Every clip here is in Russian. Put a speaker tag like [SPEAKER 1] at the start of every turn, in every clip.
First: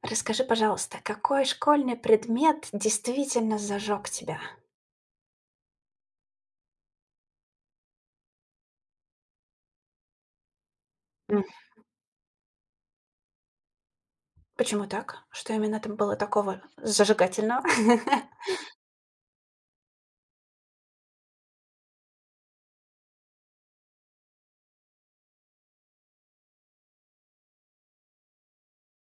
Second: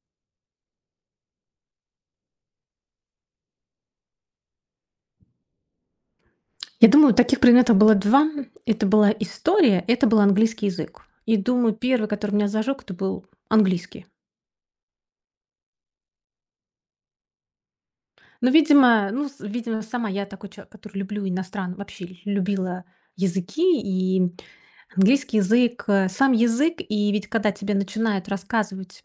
[SPEAKER 1] Расскажи, пожалуйста, какой школьный предмет действительно зажег тебя?
[SPEAKER 2] Я думаю, таких предметов было 2. Это была история, это был английский язык. И
[SPEAKER 1] М.
[SPEAKER 2] думаю, первый, который меня зажег, это был английский.
[SPEAKER 1] Почему так? Что именно там было такого зажигательного?
[SPEAKER 2] Но, видимо, ну, с видимо, сама я такой человек, который люблю иностран вообще любила языки и английский язык, сам язык. И ведь когда тебе начинают рассказывать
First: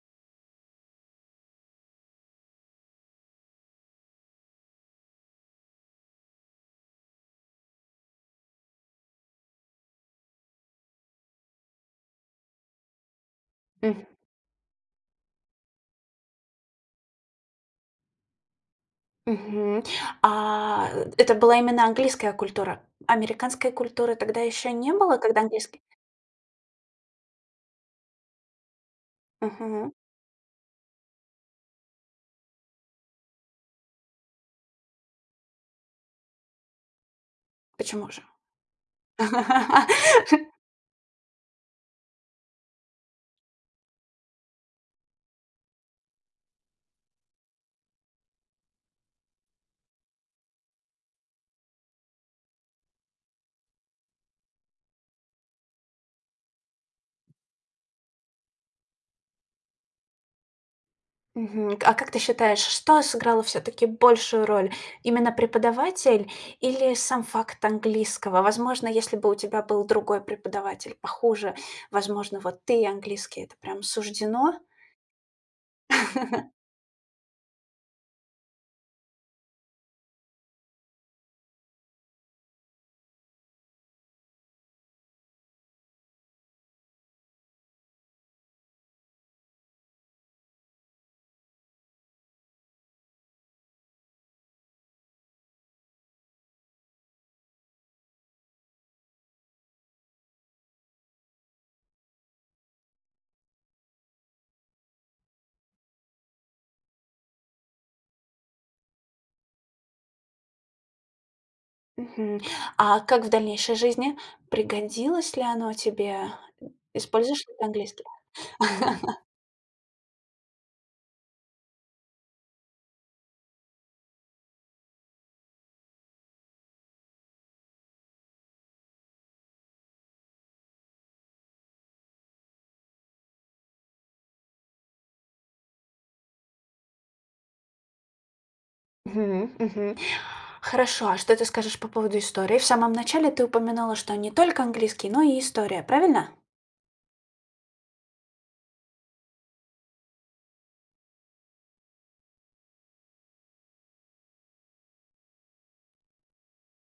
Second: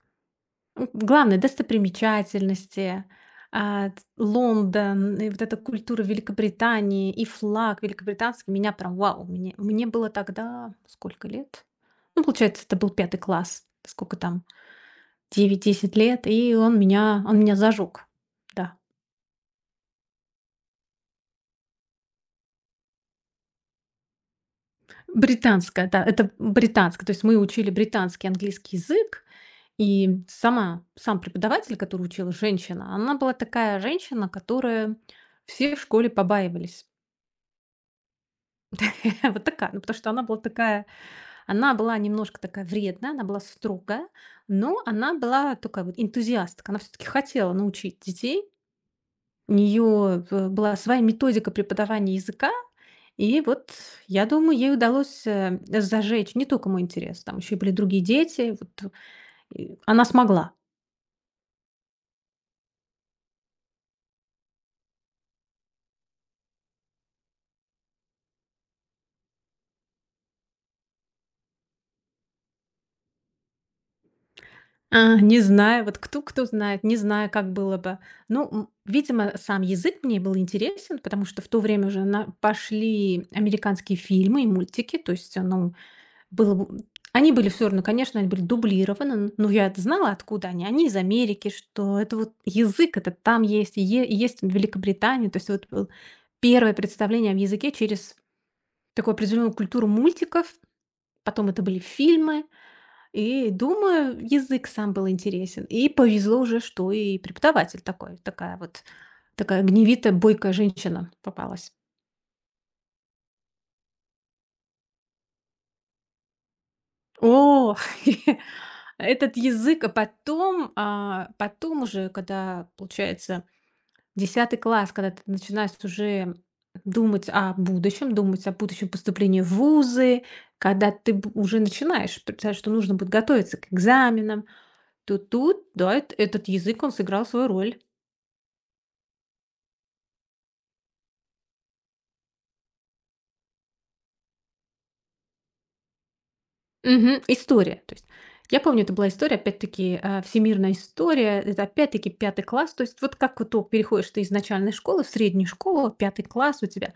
[SPEAKER 2] М, главное — достопримечательности, т Лондон и вот эта культура Великобритании, и флаг великобританский меня прям вау! Мне было тогда сколько лет? Ну, получается, это был пятый класс.
[SPEAKER 1] Мгм.
[SPEAKER 2] Сколько там, 9, 10 лет, и он меня зажег. Да.
[SPEAKER 1] Мгм. А, это была именно английская культура? Американской культуры тогда еще не было, когда английский...
[SPEAKER 2] Британская, да, это британская. То есть мы учили британский английский язык,
[SPEAKER 1] Мгм.
[SPEAKER 2] и сам преподаватель, который учила, женщина, она была такая женщина, которую все в школе побаивались.
[SPEAKER 1] Почему же?
[SPEAKER 2] Вот такая, ну, потому что она была такая, она была немножко такая вредная, она была строгая, но она была такая вот энтузиастка. Она все-таки хотела научить детей. У нее была своя методика преподавания языка, и вот, я думаю, ей удалось зажечь не только мой интерес, там еще и были другие дети. Вот, она смогла.
[SPEAKER 1] Мгм. А как ты считаешь, что сыграло все таки большую роль? Именно преподаватель или сам факт английского? Возможно, если бы у тебя был другой преподаватель похуже, возможно, вот ты и английский — это прям суждено.
[SPEAKER 2] А, не знаю, вот кто знает, не знаю, как было бы. Ну, видимо, сам язык мне был интересен, потому что в то время уже на пошли американские фильмы и мультики, то есть, ну, было бы они были все, равно, конечно, они были дублированы, н но я это знала, откуда они. Они из Америки, что это вот язык это там есть, и есть в Великобритании. То есть вот был первое представление о языке через такую определенную культуру мультиков, потом это были фильмы, и думаю, язык сам был интересен. И повезло уже, что и преподаватель такой, такая вот, такая гневитая, бойкая женщина попалась.
[SPEAKER 1] Мгм. А как в дальнейшей жизни? Пригодилось ли оно тебе? Используешь ли ты
[SPEAKER 2] О,
[SPEAKER 1] английский?
[SPEAKER 2] этот язык, а потом, потом уже, когда, получается, 10-й класс, когда ты начинаешь уже думать о будущем поступлении в вузы, когда уже начинаешь представлять, что нужно будет готовиться к экзаменам, то тут, да, этот язык, он сыграл свою роль.
[SPEAKER 1] Мгм, мгм. Хорошо, а что ты скажешь по поводу истории? В самом начале ты упоминала, что не только английский, но и история, правильно?
[SPEAKER 2] Мгм. История. То есть я помню, это была история, опять-таки, всемирная история. Это опять-таки пятый класс. То есть вот как вот то переходишь ты из начальной школы в среднюю школу, пятый класс у тебя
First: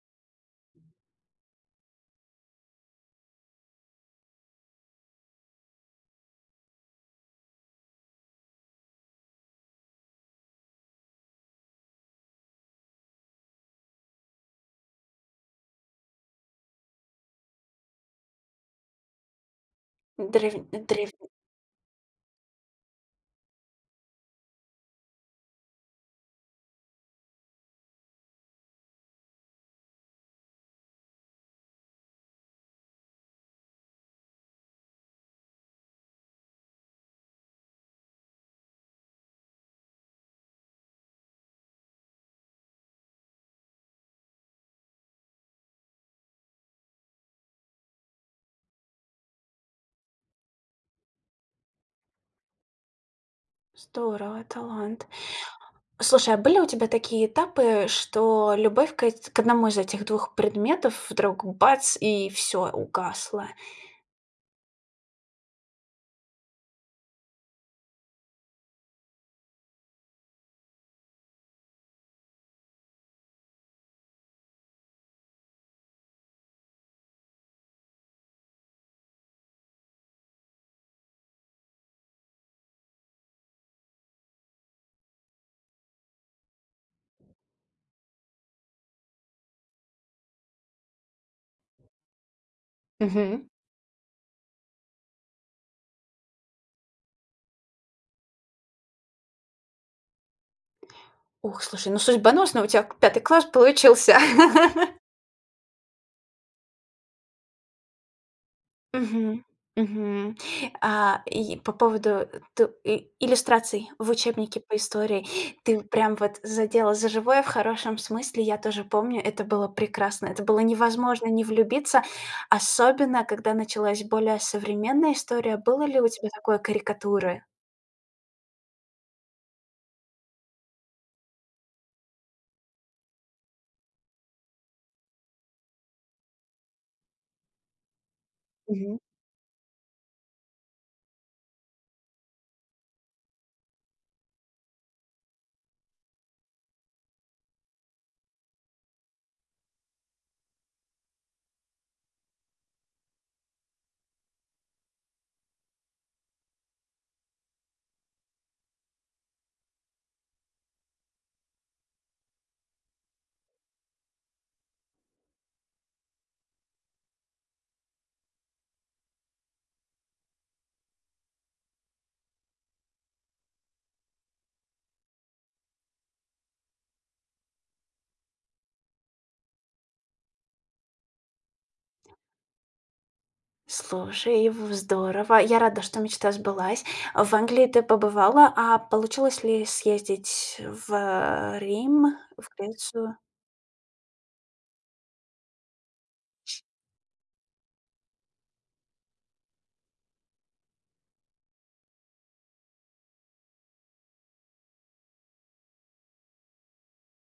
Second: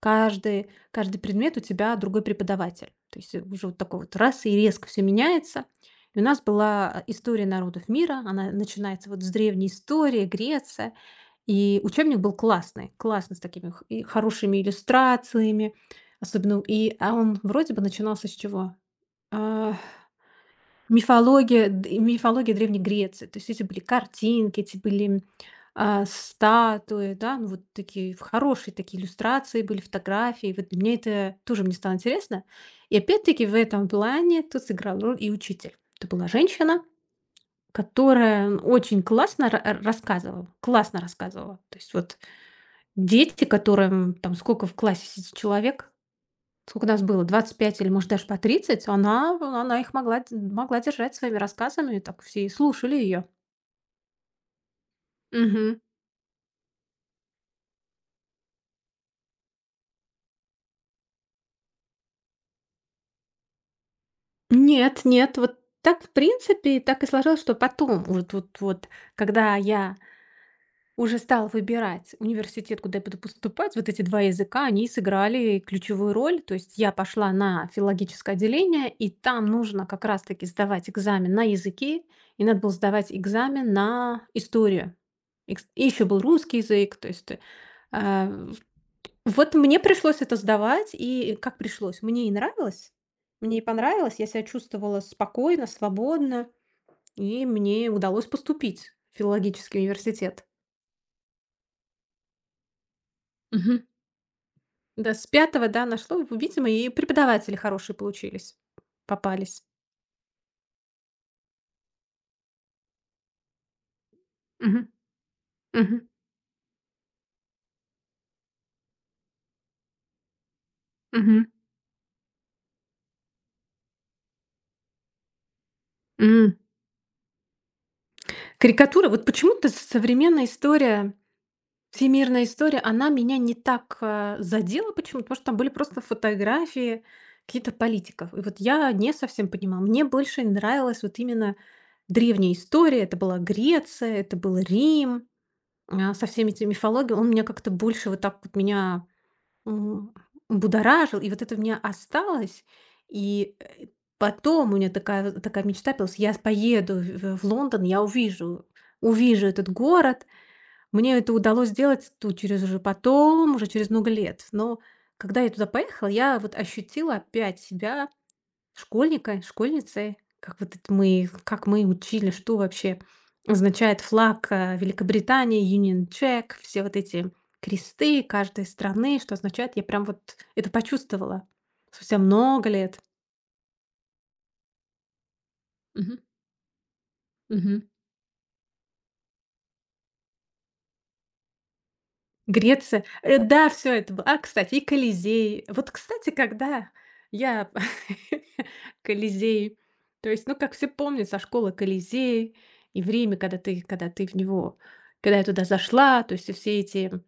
[SPEAKER 2] каждый предмет у тебя другой преподаватель. То есть уже вот такой вот раз и резко все меняется. И у нас была история народов мира. Она начинается вот с древней истории, Греция. И учебник был классный, классный, с такими и хорошими иллюстрациями, особенно. И, а он вроде бы начинался с чего? А,
[SPEAKER 1] Древ древ...
[SPEAKER 2] мифология Древней Греции. То есть эти были картинки, эти были, а, статуи, да, ну, вот такие в хорошие такие иллюстрации были, фотографии. Вот мне это тоже мне стало интересно. И опять-таки в этом плане тут сыграл роль и учитель. Это была женщина, которая ну, очень классно ра ра рассказывала, классно рассказывала. То есть вот дети, которым там сколько в классе сидит человек? Сколько нас было, 25 или, может, даже по 30, она их могла держать своими рассказами, и так все и слушали ее.
[SPEAKER 1] Здорово, талант.
[SPEAKER 2] Мгм.
[SPEAKER 1] Слушай, а были у тебя такие этапы, что любовь к эт к одному из этих двух предметов вдруг бац и все угасла?
[SPEAKER 2] Нет, нет, вот так, в принципе, и так и сложилось, что потом, вот, когда я уже стал выбирать университет, куда я буду поступать. Вот эти 2 языка, они сыграли ключевую роль. То есть я пошла на филологическое отделение, и там нужно как раз-таки сдавать экзамен на языки, и надо было сдавать экзамен на историю. Икс и еще был русский язык, то есть, а, в вот мне пришлось это сдавать, и как пришлось, мне и нравилось,
[SPEAKER 1] Мгм.
[SPEAKER 2] мне и понравилось, я себя чувствовала спокойно, свободно, и мне удалось поступить в филологический университет.
[SPEAKER 1] Ух, слушай, ну судьбоносно у тебя пятый класс получился.
[SPEAKER 2] Да, с пятого да, нашло. В видимо, и преподаватели хорошие получились,
[SPEAKER 1] Мгм.
[SPEAKER 2] попались.
[SPEAKER 1] Мгм. И по поводу ту и иллюстраций в учебнике по
[SPEAKER 2] Мгм.
[SPEAKER 1] истории. Ты
[SPEAKER 2] Мгм.
[SPEAKER 1] прям вот задела за живое, в хорошем смысле. Я тоже помню, это было прекрасно. Это было невозможно
[SPEAKER 2] Мгм.
[SPEAKER 1] не влюбиться, особенно когда началась более современная история. Было ли у тебя
[SPEAKER 2] М.
[SPEAKER 1] такое, карикатуры?
[SPEAKER 2] Карикатура. Вот почему-то современная история, всемирная история, она меня не так, а, задела почему-то, потому что там были просто фотографии каких-то политиков. И вот я
[SPEAKER 1] Мгм.
[SPEAKER 2] не совсем понимала. Мне больше нравилась вот именно древняя история. Это была Греция, это был Рим, а, со всеми этими мифологиями. Он меня как-то больше вот так вот меня М, будоражил, и вот это у меня осталось. И, потом у меня такая вот такая мечта появилась: я поеду в Лондон, я увижу увижу этот город. Мне это удалось сделать тут через уже потом, уже через много лет. Но когда я туда поехала, я вот ощутила опять себя школьника, школьницы, как вот это мы как мы учили, что вообще означает флаг, а, Великобритании, Union Jack, все вот эти кресты каждой страны, что означает. Я прям вот это почувствовала спустя много лет.
[SPEAKER 1] Слушай, в здорово. Я рада, что
[SPEAKER 2] Мгм.
[SPEAKER 1] мечта сбылась. В Англии
[SPEAKER 2] Мгм.
[SPEAKER 1] ты побывала, а получилось ли съездить в Рим, в
[SPEAKER 2] Греция.
[SPEAKER 1] Грецию?
[SPEAKER 2] Да, все это было. А, кстати, и Колизей. Вот, кстати, когда я Колизей, то есть, ну, как все помнят со школы Колизей и время, когда ты в него когда я туда зашла, то есть и все эти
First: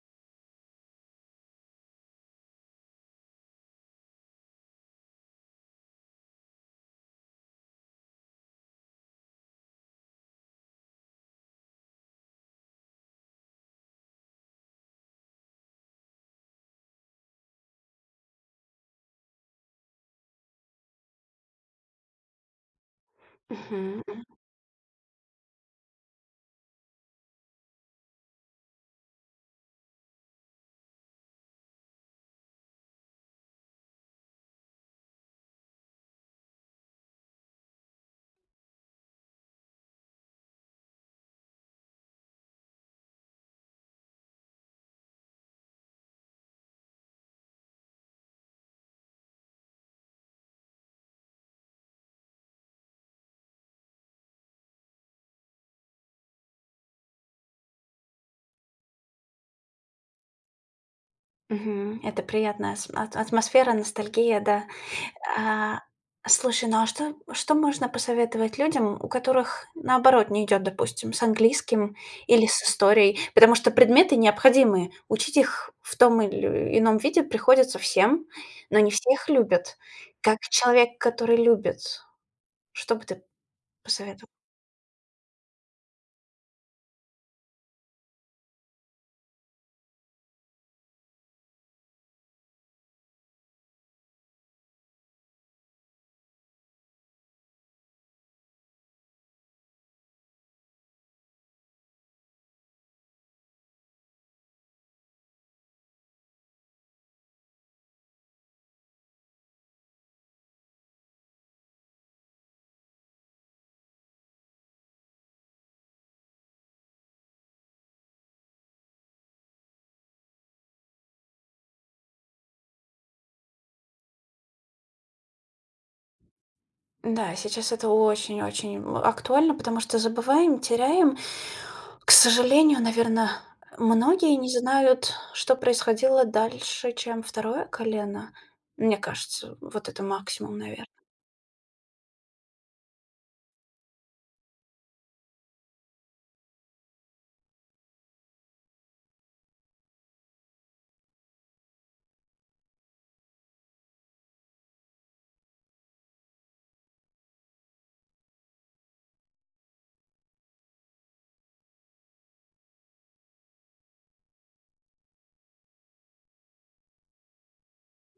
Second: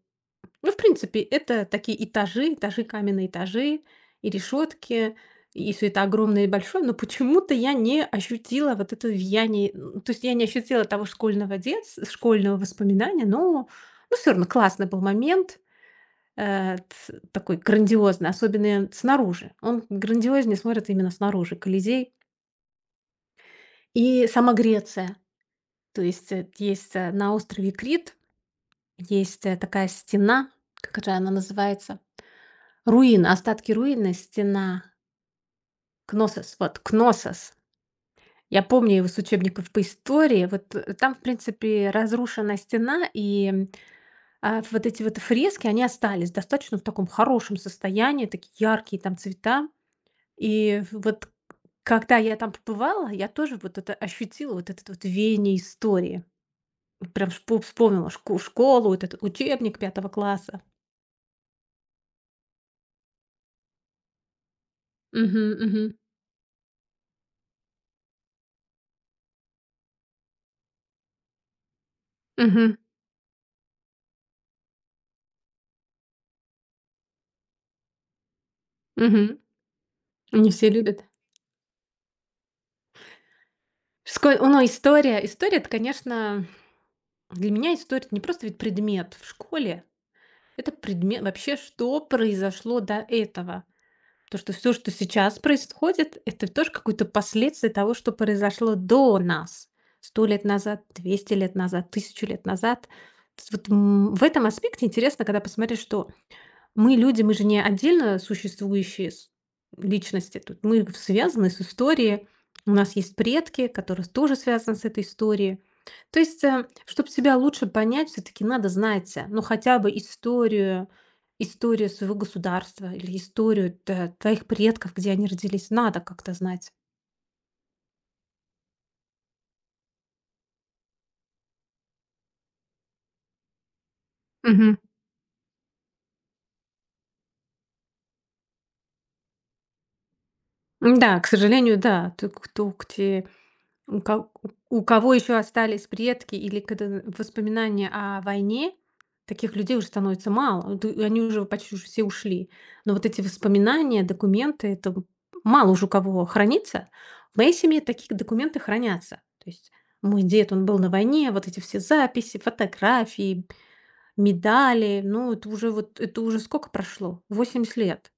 [SPEAKER 2] ну, в принципе, это такие этажи, этажи, каменные этажи и решетки, и все это огромное и большое, но почему-то я не ощутила вот это влияние, н то есть я не ощутила того школьного детства, школьного воспоминания, но, ну, все равно классный был момент. Э, ц такой грандиозный, особенно снаружи. Он грандиознее смотрится именно снаружи, Колизей.
[SPEAKER 1] Мгм.
[SPEAKER 2] И сама Греция. То есть, есть, на острове Крит есть, такая стена, как же она называется? Руины, остатки руины, стена Кносос. Вот, Кносос. Я помню его с учебников по истории. Вот, там, в принципе, разрушена стена, и, а, вот эти вот фрески, они остались достаточно в таком хорошем состоянии, такие яркие там цвета. И вот когда я там побывала, я тоже вот это ощутила, вот этот вот веяние истории. Вот прям вспомнила школу, вот этот учебник пятого класса.
[SPEAKER 1] Мгм. Это приятная ас ат атмосфера, ностальгия, да.
[SPEAKER 2] Мгм,
[SPEAKER 1] А,
[SPEAKER 2] мгм,
[SPEAKER 1] слушай, ну а что можно посоветовать людям, у которых, наоборот, не идет, допустим, с английским или с
[SPEAKER 2] мгм,
[SPEAKER 1] историей? Потому что предметы необходимы, учить их в том или ином виде приходится всем, но не все их
[SPEAKER 2] мгм.
[SPEAKER 1] любят. Как
[SPEAKER 2] Они все
[SPEAKER 1] человек,
[SPEAKER 2] любят.
[SPEAKER 1] который любит, что бы ты посоветовал?
[SPEAKER 2] Ну, история. История, это, конечно, для меня история это не просто ведь предмет в школе, это предмет вообще, что произошло до этого. То, что все, что сейчас происходит, это тоже какое-то последствие того, что произошло до нас. 100 лет назад, 200 лет назад, 1000 лет назад. То есть вот, в этом аспекте интересно, когда посмотришь, что мы люди, мы же не отдельно существующие с личности тут. Связаны с историей. У нас есть предки, которые тоже связаны с этой историей. То есть, чтобы себя лучше понять, все-таки надо знать, ну, хотя бы историю, историю своего государства или историю твоих предков, где они родились. Надо как-то знать.
[SPEAKER 1] Да, сейчас это очень-очень актуально, потому что забываем, теряем. К сожалению, наверное, многие не
[SPEAKER 2] Мгм.
[SPEAKER 1] знают, что происходило дальше, чем второе колено. Мне кажется, вот это максимум, наверное.
[SPEAKER 2] Да, к сожалению, да. Ты У ко у кого еще остались предки или когда воспоминания о войне, таких людей уже становится мало. Вот и они уже почти уже все ушли. Но вот эти воспоминания, документы — это в мало уже у кого хранится. В моей семье такие документы хранятся. То есть мой дед, он был на войне, вот эти все записи, фотографии, медали. Ну, это уже вот это уже сколько прошло? 80 лет.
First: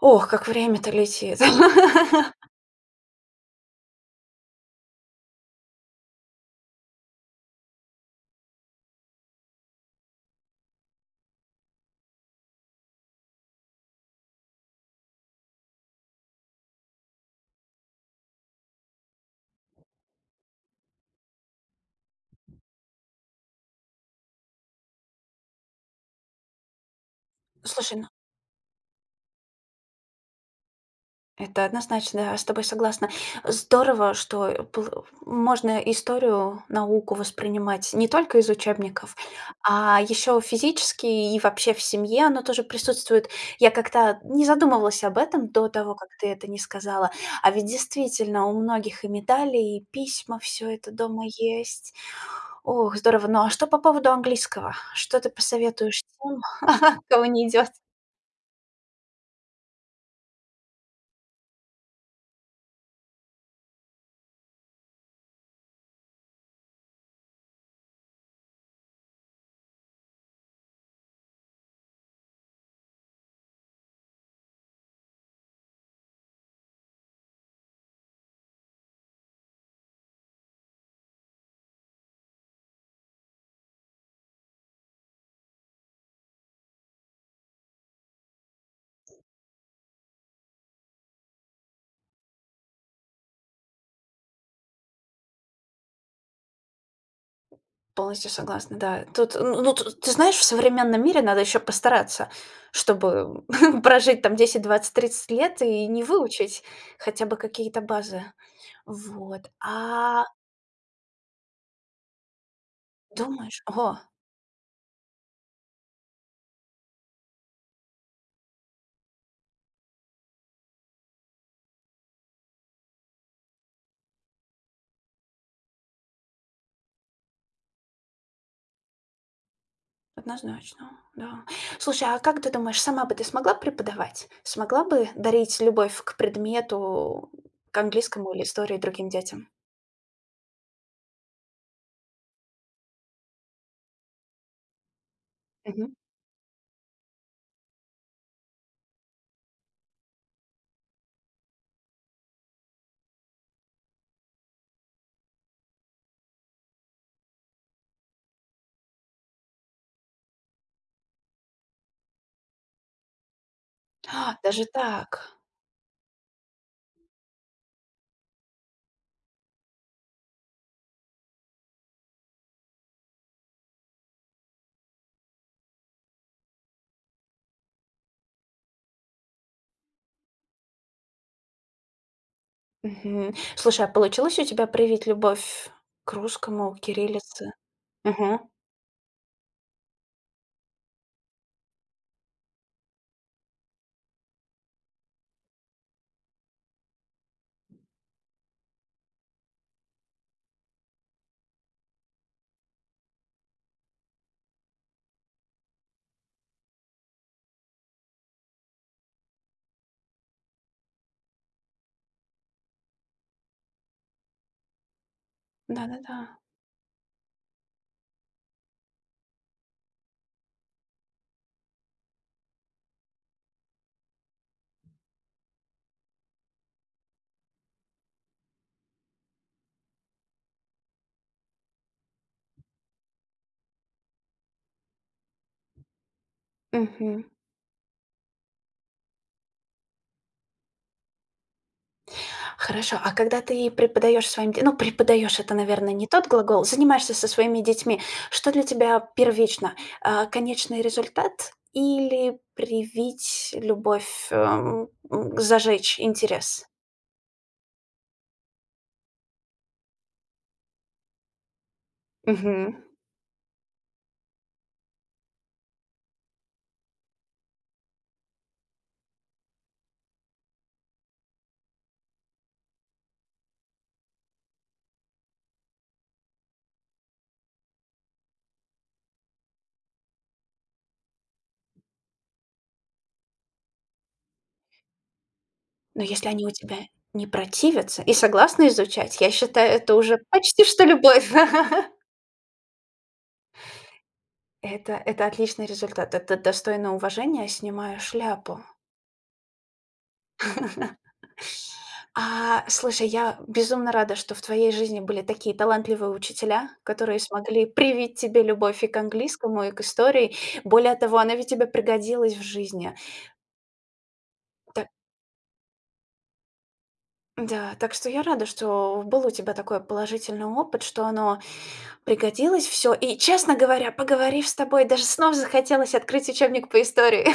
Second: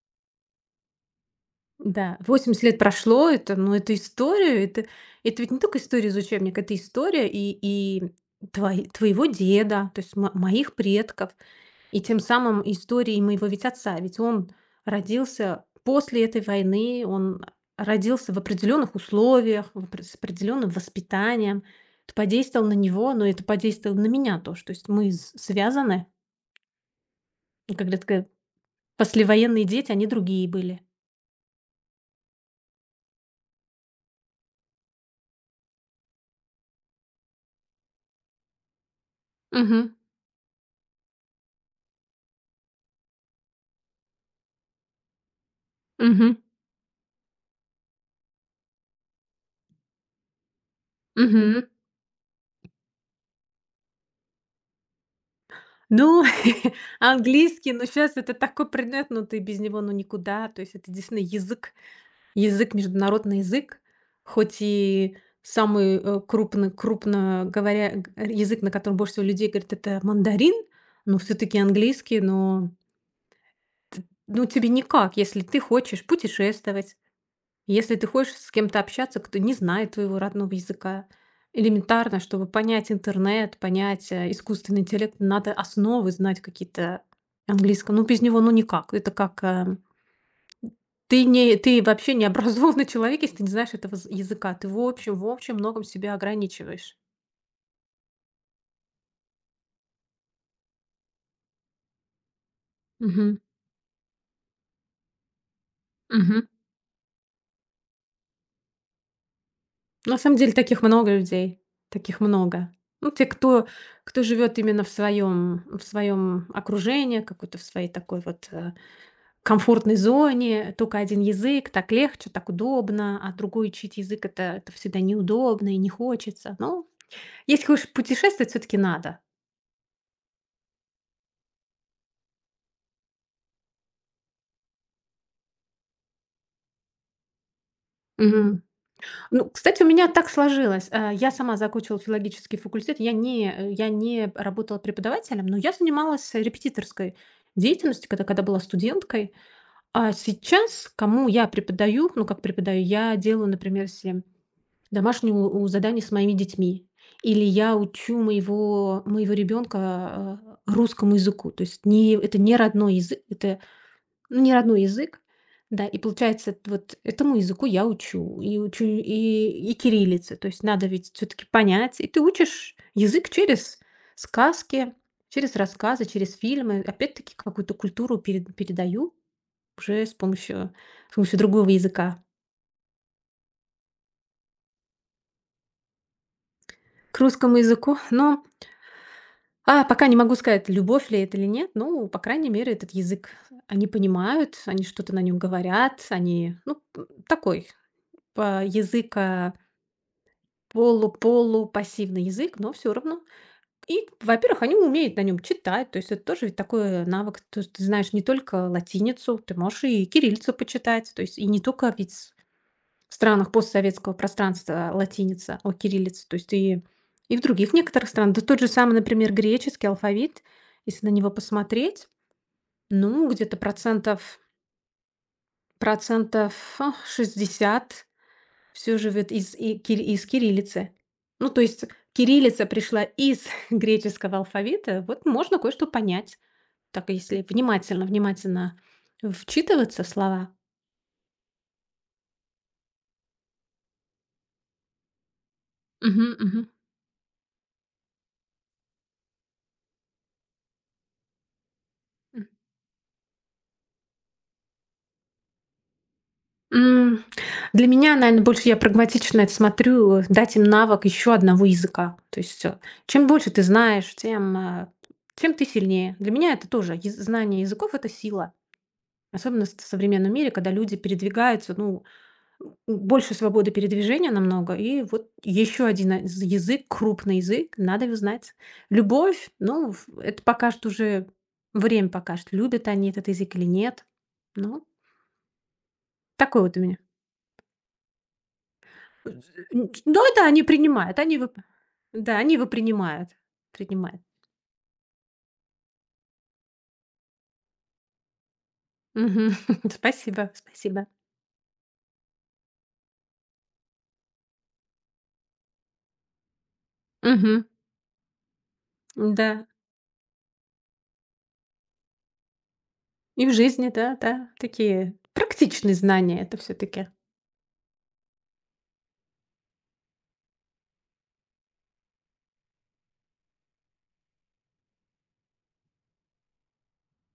[SPEAKER 1] Ох, как время-то летит.
[SPEAKER 2] Да, 80 лет прошло, это, ну, это история, это ведь не только история из учебника, это история и твоего деда, то есть моих предков, и тем самым истории моего ведь отца, ведь он родился после этой войны, он родился в определенных условиях, с определенным воспитанием, это подействовало на него, но это подействовало на меня тоже, то есть связаны. И как
[SPEAKER 1] Слушай,
[SPEAKER 2] говорят,
[SPEAKER 1] ну...
[SPEAKER 2] послевоенные дети, они другие были.
[SPEAKER 1] Это однозначно, да, с тобой согласна. Здорово, что можно историю, науку воспринимать не только из учебников,
[SPEAKER 2] Угу,
[SPEAKER 1] а еще физически и вообще в семье оно тоже присутствует. Я как-то не задумывалась об этом до того, как ты
[SPEAKER 2] угу,
[SPEAKER 1] это не сказала. А ведь действительно у многих и медали, и письма, все это дома
[SPEAKER 2] угу.
[SPEAKER 1] есть. Ох, здорово. Ну а что по поводу английского? Что ты посоветуешь
[SPEAKER 2] Ну,
[SPEAKER 1] тем, кого не идет?
[SPEAKER 2] английский, но сейчас это такой предмет, ну, ты без него, ну, никуда. То есть это действительно язык, язык, международный язык, хоть и самый, крупно говоря язык, на котором больше всего людей говорит, это мандарин, но все таки английский, но, ну, тебе никак, если ты хочешь путешествовать, если ты хочешь с кем-то общаться, кто не знает твоего родного языка, элементарно, чтобы понять интернет, понять искусственный интеллект, надо основы знать какие-то английского. Ну, без него, ну, никак. Это как... ты, не, ты вообще не образованный человек, если ты не знаешь этого языка. Ты в общем многом себя ограничиваешь.
[SPEAKER 1] Полностью согласна, да. Тут, тут, ты знаешь, в современном мире надо еще постараться,
[SPEAKER 2] Мгм.
[SPEAKER 1] чтобы прожить там 10, 20, 30 лет и не
[SPEAKER 2] Мгм.
[SPEAKER 1] выучить хотя бы какие-то базы. Вот.
[SPEAKER 2] На
[SPEAKER 1] А
[SPEAKER 2] самом деле таких много людей. Таких много. Ну, те,
[SPEAKER 1] думаешь...
[SPEAKER 2] кто,
[SPEAKER 1] О,
[SPEAKER 2] кто живет именно в своем окружении, какой-то в своей такой вот комфортной зоне, только один язык, так легче, так удобно, а другой учить язык — это всегда неудобно и не хочется. Ну, если хочешь путешествовать, все таки надо.
[SPEAKER 1] однозначно, да. Слушай, а как ты думаешь, сама бы ты смогла преподавать? Смогла бы дарить любовь к предмету, к английскому или
[SPEAKER 2] Мгм.
[SPEAKER 1] истории другим детям?
[SPEAKER 2] Ну, кстати, у меня так сложилось. Я сама закончила филологический факультет. Я не, я не работала преподавателем, но я
[SPEAKER 1] Мгм.
[SPEAKER 2] занималась репетиторской деятельностью, когда была студенткой. А сейчас, кому я преподаю, ну, как преподаю, я делаю, например, если домашнее у задание с моими детьми. Или я учу моего ребенка русскому языку. То есть не, это не родной язык, это
[SPEAKER 1] А,
[SPEAKER 2] ну, не
[SPEAKER 1] даже
[SPEAKER 2] родной язык,
[SPEAKER 1] так.
[SPEAKER 2] да, и получается, вот этому языку я учу, и учу и кириллице. То есть надо ведь все-таки понять. И ты учишь язык через сказки, через рассказы, через фильмы. Опять-таки какую-то культуру передаю уже с помощью другого языка.
[SPEAKER 1] Мгм. Слушай, а получилось у тебя проявить любовь к русскому, к
[SPEAKER 2] К
[SPEAKER 1] кириллице?
[SPEAKER 2] русскому языку, но
[SPEAKER 1] Мгм.
[SPEAKER 2] а, пока не могу сказать, любовь ли это или нет, ну, по крайней мере, этот язык они понимают, они что-то на нем говорят, они, ну, такой по языка полу-полу-пассивный язык, но все равно. И, во-первых, они умеют на нем читать, то есть это тоже ведь такой навык, то есть ты знаешь не только латиницу, ты можешь и кириллицу почитать, то есть и не только ведь в странах постсоветского пространства латиница, о,
[SPEAKER 1] Да-да-да.
[SPEAKER 2] кириллица, то есть и в других некоторых странах. Да тот же самый, например, греческий алфавит, если на него посмотреть, ну, где-то процентов, а, 60 всё же вот из кириллицы. Ну, то есть кириллица пришла из греческого алфавита, вот можно кое-что понять. Так,
[SPEAKER 1] Мгм.
[SPEAKER 2] если внимательно вчитываться в слова.
[SPEAKER 1] Хорошо. А когда ты преподаешь своим де... ну, преподаешь — это, наверное, не тот
[SPEAKER 2] Мгм, мгм.
[SPEAKER 1] глагол, занимаешься со своими детьми, что для тебя первично? Конечный результат или привить любовь, зажечь интерес?
[SPEAKER 2] М, для меня, наверное, больше я прагматично это смотрю, дать им навык еще одного языка. То есть,
[SPEAKER 1] Мгм.
[SPEAKER 2] чем больше ты знаешь, тем, тем ты сильнее. Для меня это тоже яз знание языков — это сила. Особенно с в современном мире, когда люди передвигаются, ну, больше свободы передвижения намного. И вот еще один, а, з язык, крупный язык, надо его знать. Любовь, ну, ф это покажет уже время покажет, любят они этот язык или нет. Ну,
[SPEAKER 1] Но если они у
[SPEAKER 2] такой вот
[SPEAKER 1] тебя
[SPEAKER 2] у меня
[SPEAKER 1] не противятся и согласны изучать, я считаю, это уже
[SPEAKER 2] но это они
[SPEAKER 1] почти что
[SPEAKER 2] принимают,
[SPEAKER 1] любовь.
[SPEAKER 2] они его да, они его принимают, принимают.
[SPEAKER 1] Это отличный результат, это достойно уважения, снимаю шляпу.
[SPEAKER 2] Мгм. Спасибо, спасибо.
[SPEAKER 1] А, слушай, я безумно рада, что в твоей жизни были такие талантливые учителя, которые
[SPEAKER 2] Мгм.
[SPEAKER 1] смогли привить тебе любовь и к английскому,
[SPEAKER 2] Да.
[SPEAKER 1] и к истории. Более того, она ведь тебе пригодилась в жизни.
[SPEAKER 2] И в жизни, да, да,
[SPEAKER 1] Так,
[SPEAKER 2] такие практичные знания это все таки
[SPEAKER 1] да, так что я рада, что был у тебя такой положительный опыт, что оно пригодилось все. И, честно говоря, поговорив с тобой, даже снова захотелось открыть учебник по истории.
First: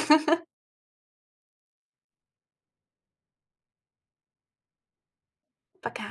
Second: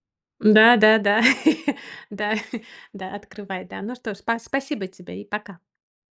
[SPEAKER 2] да, да, да. Да, да, открывай, да. Ну что ж, спасибо тебе и пока.
[SPEAKER 1] Пока.